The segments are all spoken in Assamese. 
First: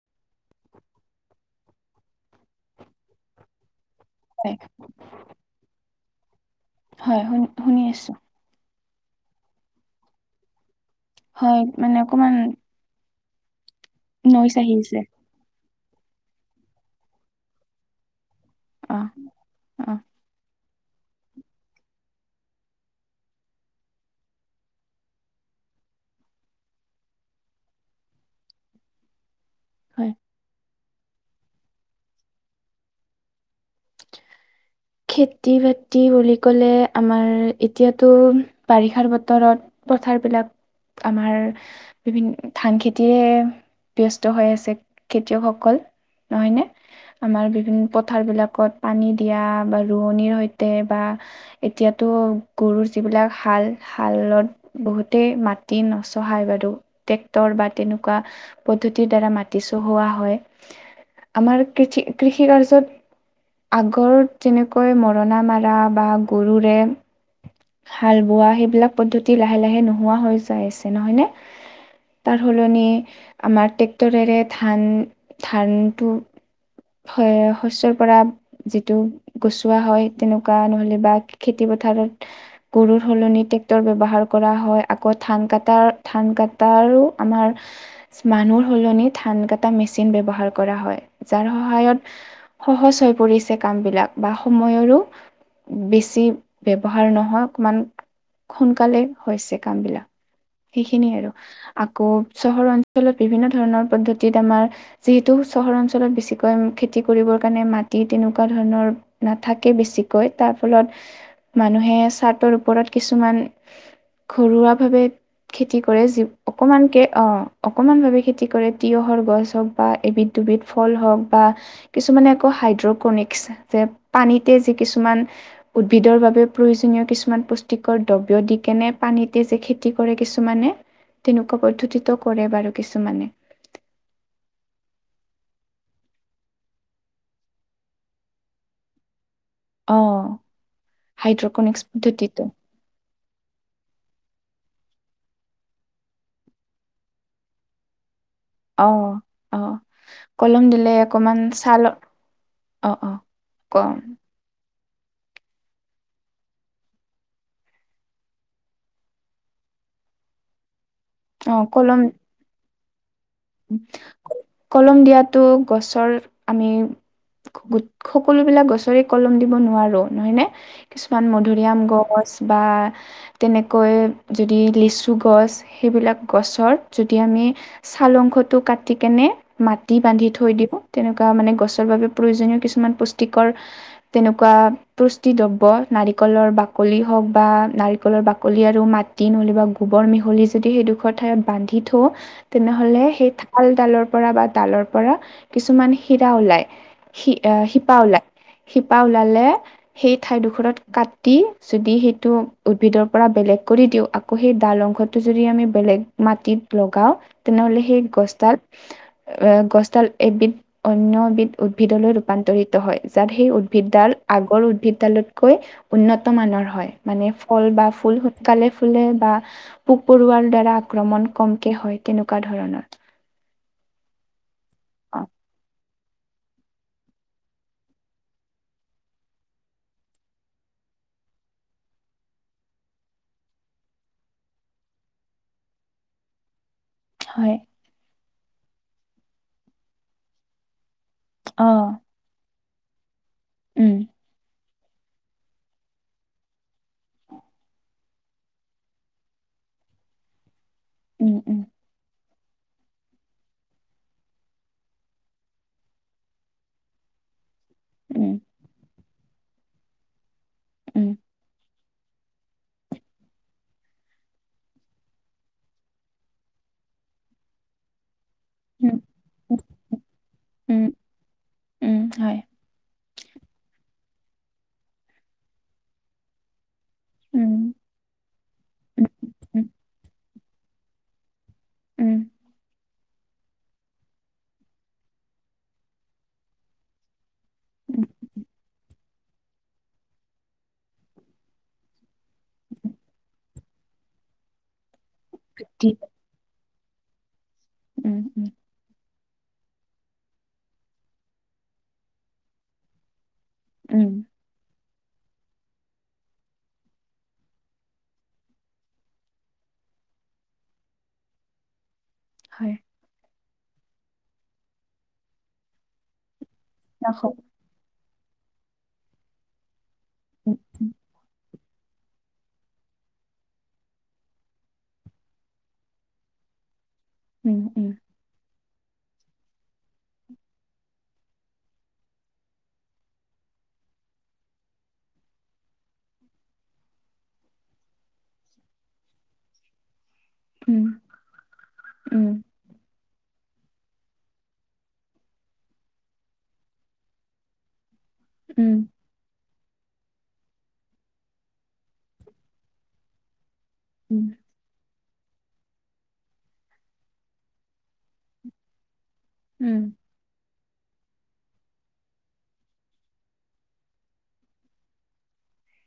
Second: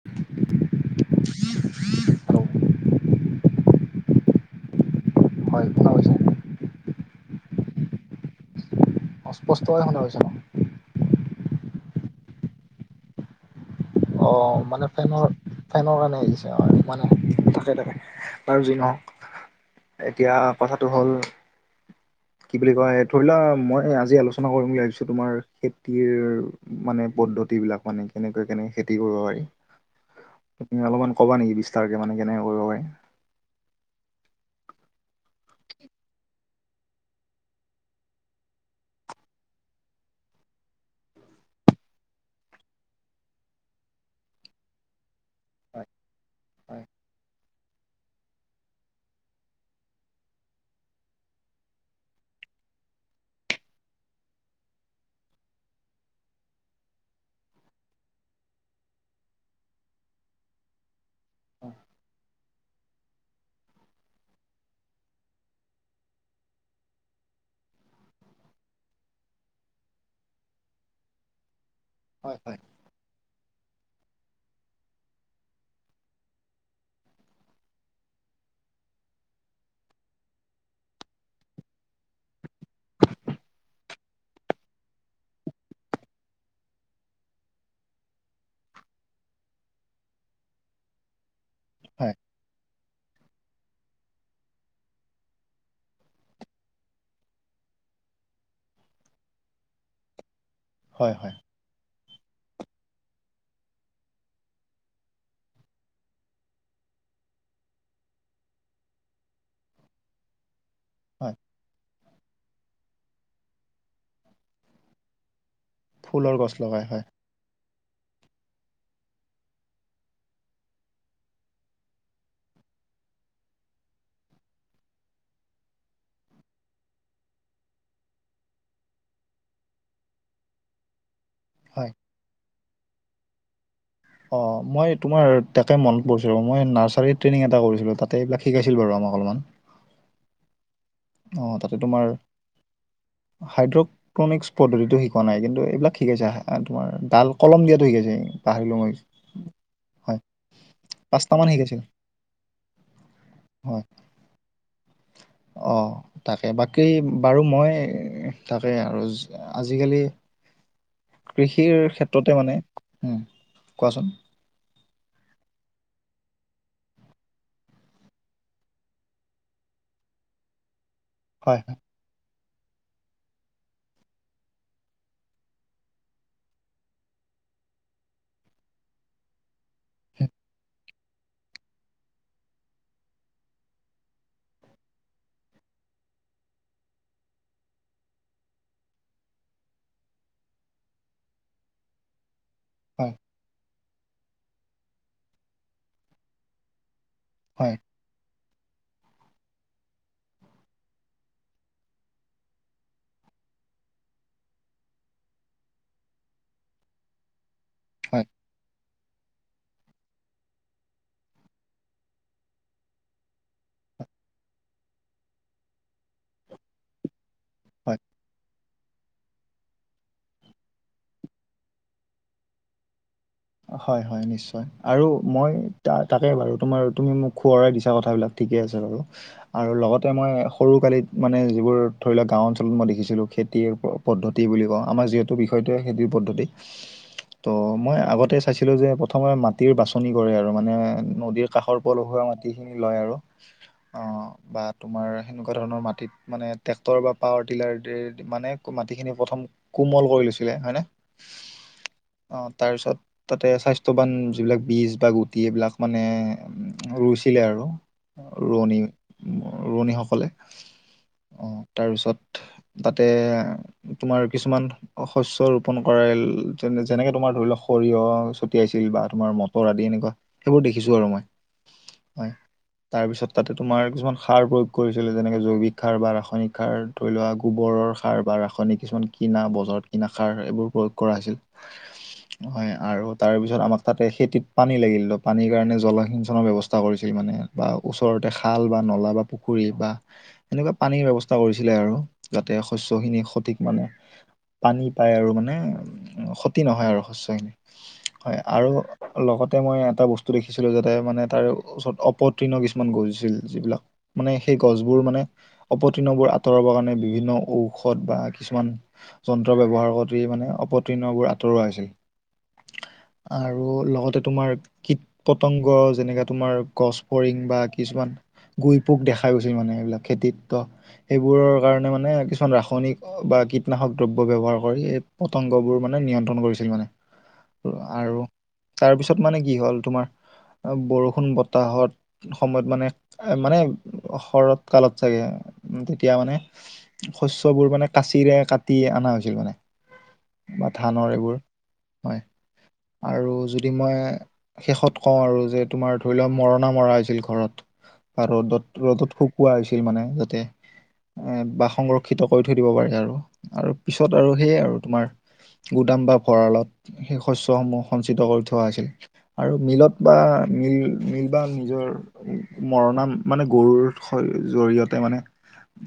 [inaudible] [unintelligible] [unintelligible] হয় শুনি শুনি আছোঁ। স্পষ্টকে শুনা পাইছোঁ। হয় মানে অকণমান। অ মানে আহিছে ফেনৰ ফেনৰ কাৰণে আহিছে অ মানে থাকে তাকে। বাৰু যি অ অ নহওঁক এতিয়া কথাটো হ'ল। কি বুলি কয় ধৰি লোৱা মই আজি আলোচনা কৰিম বুলি ভাবিছোঁ তোমাৰ খেতিৰ। মানে পদ্ধতি বিলাক মানে কেনেকৈ কেনেকে খেতি কৰিব পাৰি। হয়। তুমি অলপমান ক'বা নেকি বিস্তাৰ কে মানে কেনেকে কৰিব পাৰি। খেতি বাতি বুলি ক'লে আমাৰ এতিয়াতো বাৰিষাৰ বতৰত। পথাৰ বিলাক। আমাৰ বিভিন্ন ধান খেতিয়ে ব্যস্ত হৈ আছে। খেতিয়কসকল নহয় নে আমাৰ বিভিন্ন পথাৰ বিলাকত পানী দিয়া। বা ৰোৱনিৰ সৈতে বা এতিয়াতো গৰুৰ যিবিলাক শাল শালত। বহুতেই মাটি নচহাই বাৰু ট্ৰেক্টৰ বা তেনেকুৱা। পদ্ধতিৰ দ্বাৰা মাটি চহোৱা হয়। আমাৰ কৃষি কৃষি কাৰ্যত আগৰ। তেনেকৈ মৰণা মৰা বা গৰুৰে। হাল বোৱা সেইবিলাক পদ্ধতি লাহে লাহে নোহোৱা হৈ যাই আছে নহয় নে? হয় তাৰ হয় সলনি আমাৰ ট্ৰেক্টৰেৰে ধান ধানটো। ৰ শস্যয়ৰ পৰা যিটো। গুচোৱা হয় তেনেকুৱা নহ'লে বা খেতি পথাৰত। গৰুৰ সলনি ট্ৰেক্টৰ ব্যৱহাৰ কৰা হয়, আকৌ ধান কটাৰ ধান কটাৰো আমাৰ। মানুহ সলনি ধান কটা মেচিন ব্যৱহাৰ কৰা হয়। যাৰ হয় সহায়ত হয় সহজ হৈ পৰিছে কাম বিলাক। বা সময়ৰো বেছি ব্যৱহাৰ নহয় অকণমান। সোনকালে হৈছে কাম বিলাক হয় হয় সেইখিনিয়ে আৰু। হয় আকৌ চহৰ অঞ্চলত বিভিন্ন ধৰণৰ পদ্ধতিত আমাৰ। যিহেতু চহৰ অঞ্চলত বেছিকৈ খেতি কৰিবৰ কাৰণে মাটি তেনেকুৱা ধৰণৰ। নাথাকে বেছিকৈ তাৰ হয় ফলত মানুহে চাৰ্টৰ ওপৰত কিছুমান। ঘৰুৱা ভাৱে খেতি কৰে যি ফুলৰ গছ লগাই অকমানকে হয় অহ। অকমান ভাৱে খেতি কৰে তিঁয়ঁহৰ গছ হওঁক বা এবিধ দুবিধ ফল হওঁক বা। কিছুমানে আকৌ হাইড্ৰকনিক্স যে পানীতে যি কিছুমান। উদ্ভিদৰ বাবে প্ৰয়োজনীয় কিছুমান পুষ্টিকৰ দ্ৰব্য দি কেনে পানীতে যেখেত। কৰে কিছুমানে তেনেকুৱা হয়। পদ্ধতিত কৰে বাৰু কিছুমানে। অঁ মই তোমাৰ তাক মন পৰিছিলোঁ মই অ অ অ মই তোমাৰ তাকে মনত পৰিছে ৰবা মই নাৰ্চাৰীত ট্ৰেইনিং এটা কৰিছিলোঁ। তাতে এইবিলাক শিকাইছিল বাৰু আমাক। অলপমান। অ। অঁ তাতে হাইড্ৰকনিক্স তোমাৰ পদ্ধতিটো হাইড্ৰ'ক [unintelligible] পদ্ধতিতটো শিকোৱা নাই কিন্তু এইবিলাক শিকাইছে আহা তোমাৰ ডাল কলম দিয়াতো শিকাইছে। পাহৰিলো অ, মই অ হয় কলম দিলে অকমান পাঁচটামান শিকাইছিল চালত। অ অঁ হয় কম। অ। থাকে বাকী বাৰু মই তাৰে আৰু আজি-কালি অ কৃষিৰ কলম ক্ষেত্ৰতে মানে উম কোৱাচোন কলম দিয়াতো গছৰ আমি সকলো বিলাক গছৰে কলম দিব নোৱাৰো নহয় নে কিছুমান হয় হয় মধুৰিআম গছ বা তেনেকৈ যদি লিচু গছ সেইবিলাক গছৰ যদি আমি চাল অংশটো কাটিকেনে মাটি বান্ধি থৈ দিব তেনেকুৱা মানে গছৰ বাবে প্ৰয়োজনীয় কিছুমান পুষ্টিকৰ তেনেকুৱা পুষ্টি দ্ৰব্য নাৰিকলৰ বাকলি হওক বা নাৰিকলৰ বাকলি আৰু মাত তি নতুবা গোবৰ মিহলি যদি সেইডোখৰ ঠাইত বান্ধি থওঁ তেনেহলে হয় সেই থালডালৰ পৰা বা ডালৰ পৰা কিছুমান শিৰা ওলাই শি অ হয় শিপা ওলায় শিপা ওলালে সেই ঠাইডোখৰত কাটি যদি সেইটো উদ্ভিদৰ পৰা বেলেগ কৰি দিওঁ আকৌ সেই ডাল অংশটো যদি আমি বেলেগ মাটিত লগাও তেনেহলে সেই হয় গছ হয় ডাল এ গছডাল এবিধ অন্য এবিধ উদ্ভিদলৈ ৰূপান্তৰিত হয় যাত সেই উদ্ভিদডাল আগৰ উদ্ভিদডালতকৈ উন্নত মানৰ হয় মানে ফল বা ফুল সোনকালে ফুলে বা পোক পৰুৱাৰ দ্বাৰা আক্ৰমণ কমকে হয় তেনেকুৱা ধৰণৰ। হয়, হয় নিশ্চয় আৰু অ মই ত তাকে বাৰু তোমাৰ তুমি মোক সোঁৱৰাই দিছা কথাবিলাক ঠিকে আছে বাৰু। আৰু লগতে মই সৰু কালিত মানে যিবোৰ ধৰি লওক গাঁও অঞ্চলত মই দেখিছিলোঁ খেতি পদ্ধতি বুলি কওঁ আমাৰ যিহেতু বিষয়টোৱে খেতিৰ পদ্ধতি। হয় ত' মই আগতে চাইছিলো যে প্ৰথমে মাটিৰ বাচনি কৰে আৰু মানে নদীৰ অ কাষৰ পলসুৱা মাটিখিনি লয় আৰু উম অ বা তোমাৰ সেনেকুৱা ধৰণৰ মাটিত মানে ট্ৰেক্টৰ বা পাৱাৰ টিলাৰ ট্ৰেট মানে মাটিখিনি প্ৰথম কোমল কৰি লৈছিলে হয় নে উম উম অ তাৰপিছত তাতে স্বাস্থ্যৱান যিবিলাক বীজ বা গুটি এইবিলাক মানে ৰুইছিলে আৰু উম ৰোৱনী ৰোৱনীসকলে উম উম তাৰপিছত তাতে তোমাৰ কিছুমান শস্য ৰোপন কৰে যেনে যেনেকে তোমাৰ ধৰি লওক সৰিয়হ ছটিয়াইছিল উম বা তোমাৰ মটৰ আদি এনেকুৱা সেইবোৰ উম দেখিছো আৰু মই হয়। তাৰপিছত তাতে তোমাৰ কিছুমান সাৰ প্ৰয়োগ কৰিছিলে যেনেকে জৈৱিক সাৰ বা ৰাসায়নিক সাৰ ধৰি লোৱা উম গোবৰৰ সাৰ বা ৰাসায়নিক উম কিছুমান কিনা উম বজাৰত কিনা সাৰ এইবোৰ প্ৰয়োগ কৰা উম হৈছিল। হয় আৰু তাৰপিছত আমাক তাতে খেতিত পানী লাগিলতো পানীৰ কাৰণে জলসিঞ্চনৰ ব্যৱস্থা কৰিছিল মানে। বা উম ওচৰতে খাল বা নলা বা পুখুৰী বা এনেকুৱা পানীৰ ব্যৱস্থা কৰিছিলে আৰু যাতে শস্য খিনি সঠিক মানে পানী পায় আৰু মানে [unintelligible] উম, ক্ষতি নহয় আৰু শস্যখিনি উম হয় উম আৰু লগতে মই এটা বস্তু দেখিছিলো যাতে মানে তাৰ ওচৰত অপতীৰ্ণ কিছুমান গজিছিল যিবিলাক উম মানে সেই গছবোৰ মানে অপতীৰ্ণবোৰ আঁতৰাবৰ কাৰণে বিভিন্ন ঔষধ বা কিছুমান যন্ত্ৰ ব্যৱহাৰ কৰি মানে অপতীৰ্ণবোৰ আঁতৰোৱা হৈছিল। হয়। আৰু লগতে তোমাৰ কীট পতংগ যেনেকাে তোমাৰ- গছ ৰাখক ফৰিং বা কিছুমান গুই পোক দেখা গৈছিল মানে এইবিলাক। উম খেতিত্ব, সেইবোৰৰ কাৰণে মানে কিছুমান ৰাস- য়নিক বা কীটনাশক দ্ৰব্য ব্যৱহাৰ কৰি এই পতংগবোৰ মানে নিয়ন্ত্ৰণ কৰিছিল মানে। উম' উম'। আৰু তাৰপিছত মানে কি হ'ল তোমাৰ, বৰষুণ বতাহত- সময়ত মানে মানে শৰৎ কালত চাগে, তেতিয়া মানে- শস্যবোৰ মানে কাঁচিৰে কাটি আনা হৈছিল মানে। বা উম ধানৰ এইবোৰ হয়, উম আৰু যদি মই- শেষত কওঁ আৰু যে তোমাৰ ধৰি লোৱা মৰণা মৰা হৈছিল ঘৰত বা উম ৰ'দত ৰ'দত শুক- কোৱা হৈছিল মানে যাতে, এঁ বা সংৰক্ষিত কৰি থৈ দিব পাৰে আৰু আৰু- পিছত উম উম আৰু সেয়ে আৰু তোমাৰ গুদাম বা ভঁৰালত সেই শস্য- সমূহ সঞ্চিত কৰি থোৱা হৈছিল, আৰু উম মিলত বা মিল মিল বা নিজৰ- মৰণা মানে গৰুৰ জৰিয়তে মানে-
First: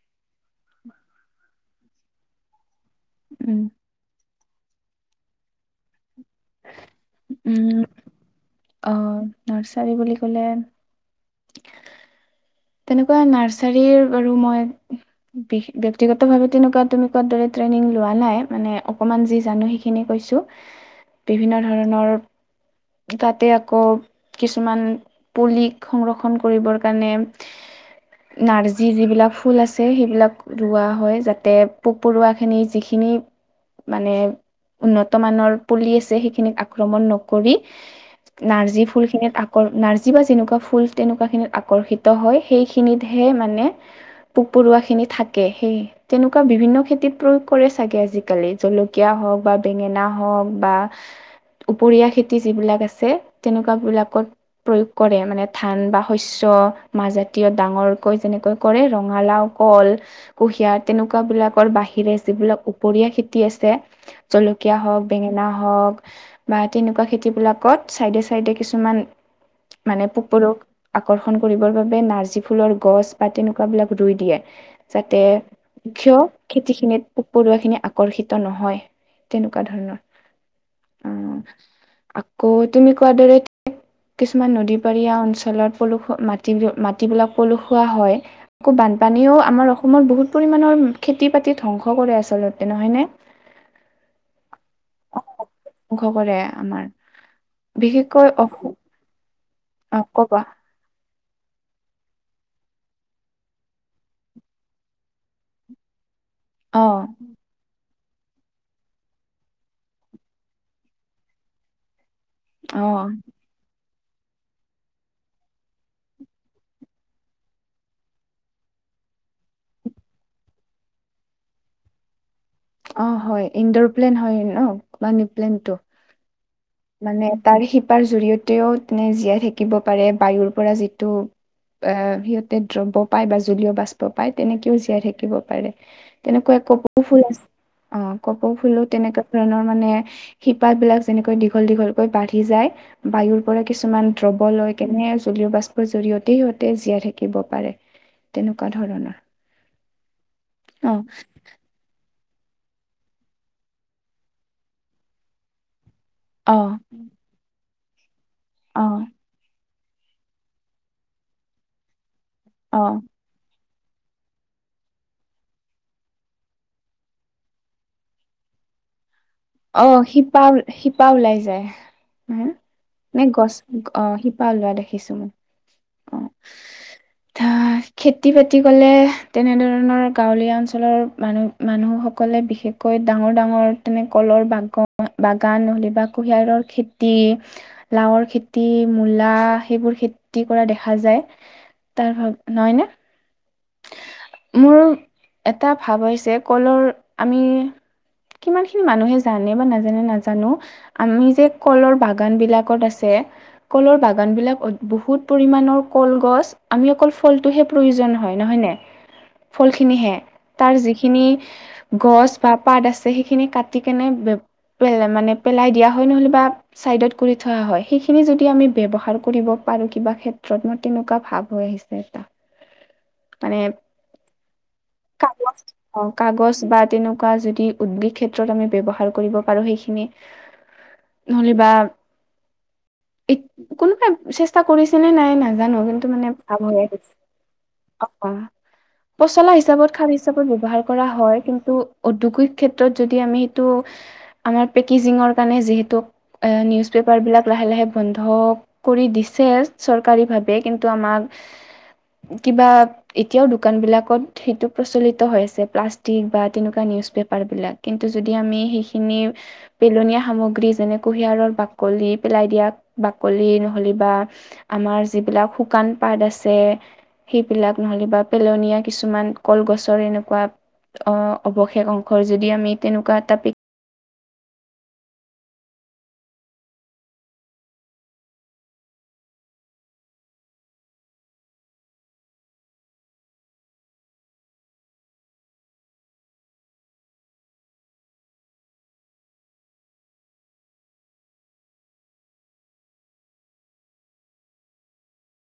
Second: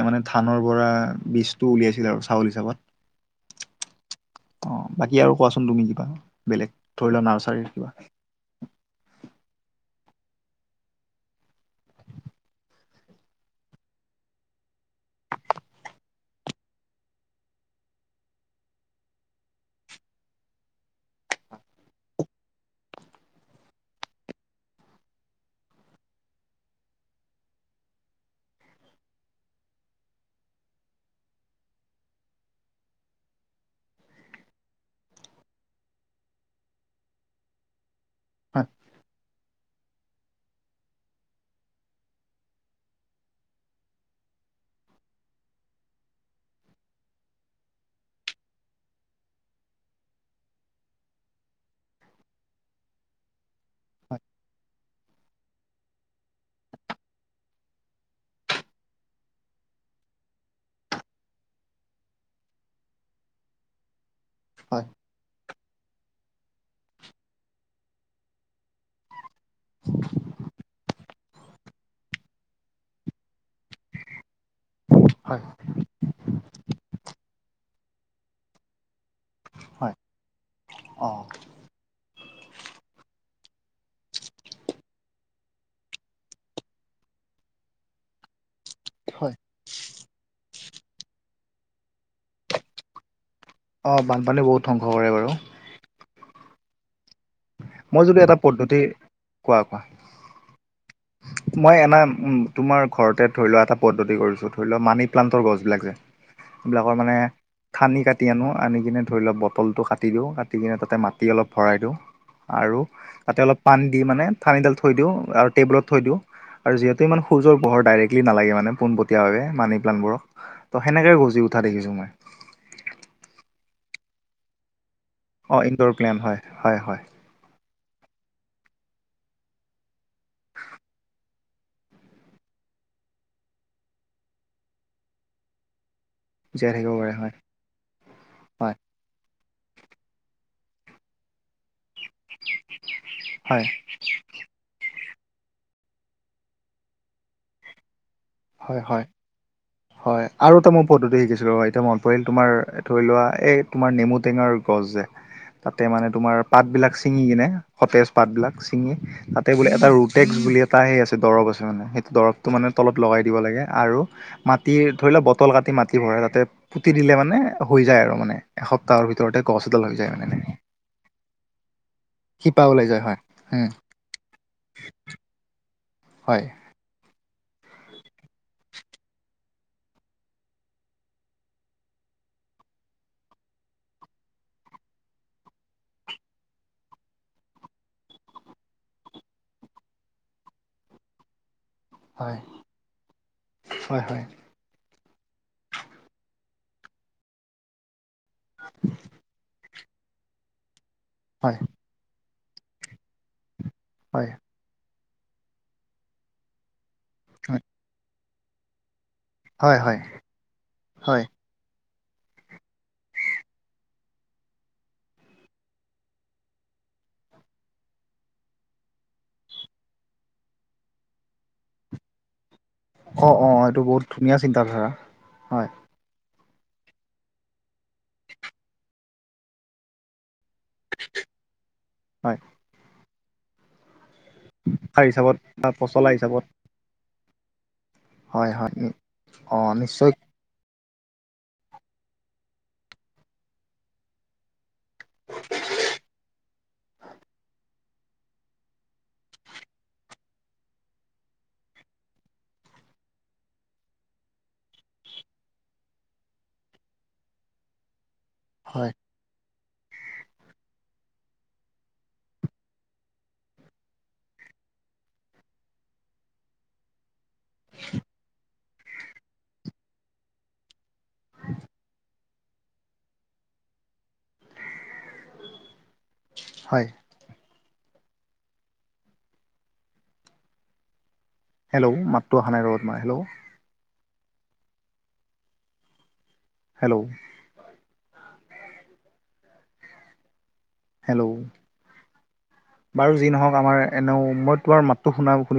এ মানে ধানৰ পৰা বীজটো উলিয়াইছিল আৰু চাউল হিচাপত। উম'। অঁ বাকি আৰু কোৱাচোন তুমি কিবা বেলেগ ধৰি লোৱা নাৰ্চাৰীৰ কিবা। অঁ নাৰ্চাৰী বুলি ক'লে- তেনেকুৱা নাৰ্চাৰীৰ বাৰু মই- ব্যক্তিগত ভাৱে তেনেকুৱা তেনেকুৱাৰ দৰে ট্ৰেইনিং লোৱা নাই, মানে অকমান যি জানো সেই- খিনি কৈছো, বিভিন্ন ধৰণৰ- তাতে আকৌ কিছুমান পুলিক সংৰক্ষণ কৰিবৰ কাৰণে- নাৰ্জী যিবিলাক ফুল আছে, সেইবিলাক- ৰোৱা হয় যাতে, পোক পৰুৱাখিনি যিখিনি- মানে উন্নত মানৰ পুলি আছে, সেইখিনিত আক্ৰমণ নকৰি- হয় নাৰ্জী ফুল খিনিত আকৰ নাৰ্জী বা যেনেকুৱা ফুল তেনেকুৱা খিনিত আকৰ্ষি- ত হয়, সেইখিনিতহে মানে পোক পৰুৱা খিনি থাকে, সেই- তেনেকুৱা বিভিন্ন খেতিত প্ৰয়োগ কৰে চাগে আজিকালি জলকীয়া হওক বা বেঙেনা হওক বা- ওপৰীয়া খেতি যিবিলাক আছে, হয় তেনেকুৱাবিলাকত- প্ৰয়োগ কৰে, মানে ধান বা শস্য- মাজাতীয় ডাঙৰকৈ যেনেকৈ কৰে ৰঙালাও, কল। কুঁহিয়া, তেনেকুৱা বিলাকৰ বাহিৰে যিবিলাক উপওৰীয়া খেতি আছে- জলকীয়া হয় হওঁক, বেঙেনা হওঁক- বা তেনেকুৱা খেতিবিলাকত চাইডে চাইডে কিছুমান মানে পোক পৰু- আকৰ্ষণ কৰিবৰ বাবে নাৰ্জী ফুলৰ গছ বা তেনেকুৱা বিলাক ৰুই দিয়ে, হয় যাতে- ক্ষয় খেতিখিনিত পোক পৰুৱাখিনি আকৰ্ষিত নহয়। তেনেকুৱা হয় ধৰণৰ, অঁ অঁ' আকৌ তুমি কোৱা কোৱাৰ দৰে- কিছুমান নদী পাৰীয়া অঞ্চলত পলখোৱা মাটিৰো- মাটিবিলাক পলখোৱা হয়। আকৌ হয় বানপানীও আমাৰ অস- অসমত বহুত পৰিমানৰ খেতি বাতি ধ্বংস কৰে আচলতে, নহয় নে? অঁ বানপানী বহুত ধ্বংস কৰে বাৰু। ধ্বংস কৰে আমাৰ। মই যদি এটা পদ্ধতি, কোৱা কোৱা। অঁ ক'ক বা [unintelligible] মই এনা উম তোমাৰ ঘৰতে ধৰি লোৱা এটা পদ্ধতি কৰিছো ধৰি লোৱা মানি প্লান্তৰ গছবিলাক যে। এই বিলাকৰ অ' মানে থানি কাটি আনো আনি কিনে ধৰি লওক বটলটো কাটি দিওঁ কাটি কিনে তাতে মাটি অলপ ভৰাই দিওঁ। আৰু অ' তাতে অলপ পানী দি মানে থানিডাল থৈ দিওঁ আৰু টেবুলত থৈ দিওঁ। আৰু যিহেতু ইমান সূৰ্যৰ পোহৰৰ ডৰেক্লি নালাগে মানে পোনপটীয়া ভাৱে মানি প্লানবোৰৰ। ত সেনেকে গজি উঠা দেখিছো মই। অ হয় ইন্দোৰ প্লেন হয় ন। মানি অ প্লেনটো ইন্দোৰ গ্লেন হয় হয় হয়। মানে তাৰ শিপাৰ জৰিয়তেও তেনে জীয়াই থাকিব পাৰে বায়ুৰ পৰা যিটো এ সিহঁতে দ্ৰব্য পায় বা জলীয় বাষ্প পায় তেনেকেও জীয়াই থাকিব পাৰে। তেনেকুৱা এক জীয়াই থাকিব কপৌ পাৰে ফুল হয় আছে। অ কপৌ হয় ফুলো তেনেকুৱা ধৰণৰ মানে শিপা বিলাক যেনেকৈ দীঘল দীঘল বাঢ়ি যায় বায়ুৰ পৰা হয় কিছুমান দ্ৰব লয় কেনে জলীয় বাস্পৰ জৰিয়তেই সিহঁতে জীয়াই থাকিব পাৰে। তেনেকুৱা ধৰণৰ। হয়ঁ! আৰু এটা মই অ পদ্ধতি শিকিছিলো ৰ এতিয়া মই পৰিল তোমাৰ ধৰি লোৱা এই তোমাৰ নেমু টেঙাৰ গছ যে। তাতে মানে তোমাৰ অ পাত বিলাক ছিঙি কিনে সতেজ পাত বিলাক অ ছিঙি তাতে বোলে এটা ৰুট টেক্স বুলি এটা সেই আছে দৰৱ আছে মানে সেইটো দৰৱটো মানে অ তলত লগাই দিব লাগে আৰু মাটি ধৰি লোৱা‌ বটল কাটি মাটি ভৰাই তাতে পুতি দিলে মানে হৈ যায় আৰু মানে। এসপ্তাহৰ ভিতৰতে মানে গছ অ এডাল হৈ যায় শিপা মানে। শিপা ওলাই যায় হা? শিপা ওলাই যায় হয় নে গছ হয়। অ শিপা ওলোৱা দেখিছো মই অ। হয়। খেতি বাতি ক'লে তেনেধৰণৰ গাঁৱলীয়া অঞ্চলৰ মানুহ মানুহসকলে বিশেষকৈ ডাঙৰ ডাঙৰ তেনেক কলৰ বাগ বাগান নহ'লে বা কুঁহিয়াৰৰ খেতি। লাওৰ খেতি মূলা সেইবোৰ খেতি কৰা দেখা যায়। তাৰ ভাগ হয় নহয় নে? হয় হয়। মোৰ এটা ভাৱ আহিছে কলৰ আমি। কিমান খিনি মানুহে জানে বা নাজানে নাজানো আমি যে হয় হয় কলৰ বাক বাগান বিলাকত আছে কলৰ বাগান হয় বিলাক বহুত পৰিণৰ কলগছ। আমি অকল ফলটোহে প্ৰয়োজন হয় নহয় নে। হয় হয় ফলখিনিহে তাৰ হয় যিখিনি গছ বা পাত আছে সেইখিনি কাটি কেনে পেল মানে পেলাই দিয়া হয় নহ'লে বা ছাইডত কৰি থোৱা হয় সেইখিনি যদি আমি ব্যৱহাৰ কৰিব পাৰোঁ কিবা ক্ষেত্ৰত মই তেনেকুৱা ভাব হৈ আহিছে এটা। অঁ অঁ মানে এইটো বহুত ধুনীয়া চিন্তাধাৰা কাগজ হয়। অ কাগজ বা তেনেকুৱা যদি উদ্যোগ ক্ষেত্ৰত আমি ব্যৱহাৰ কৰিব পাৰো সেইখিনি নহ'লে বা হয়। এ কোনোবাই চেষ্টা কাৰ কৰিছে নে হিচাপত নাই বা নাজানো পচলা কিন্তু মানে হিচাপত ভাল হৈ আহিছে। অহ, হয় হয় পচলা অঁ হিচাপত খাৰ নিশ্চয় হিচাপ কৈ ব্যৱহাৰ কৰা হয়, কিন্তু উদ্যোগিক ক্ষেত্ৰত যদি আমি সেইটো আমাৰ পেকেজিঙৰ কাৰণে যিহেতু এ নিউজ পেপাৰ বিলাক লাহে লাহে বন্ধ কৰি দিছে চৰকাৰী ভাবে, কিন্তু আমাক কিবা এতিয়াও দোকান বিলাকত সেইটো প্ৰচলিত হৈ আছে, প্লাষ্টিক বা তেনেকুৱা নিউজ পেপাৰ বিলাক। কিন্তু যদি আমি হয় সেইখিনি পেলনীয়া সামগ্ৰী যেনে কুঁহিয়াৰৰ বাকলি পেলাই দিয়া বাকলি নহ'লে বা আমাৰ যিবিলাক শুকান পাত আছে বিলাক নহ'লে বা পেলনীয়া কিছুমান কলগছৰ এনেকুৱা অ অৱশেষ অংশৰ যদি আমি তেনেকুৱা এটা পি হয়। হেল্ল'! মাতটো অহা নাই ৰ তোমাৰ হেল্ল'? হেল্ল'? হেল্ল'? বাৰু যি নহওক আমাৰ এনেও, মই তোমাৰ মাতো শুনা শুনি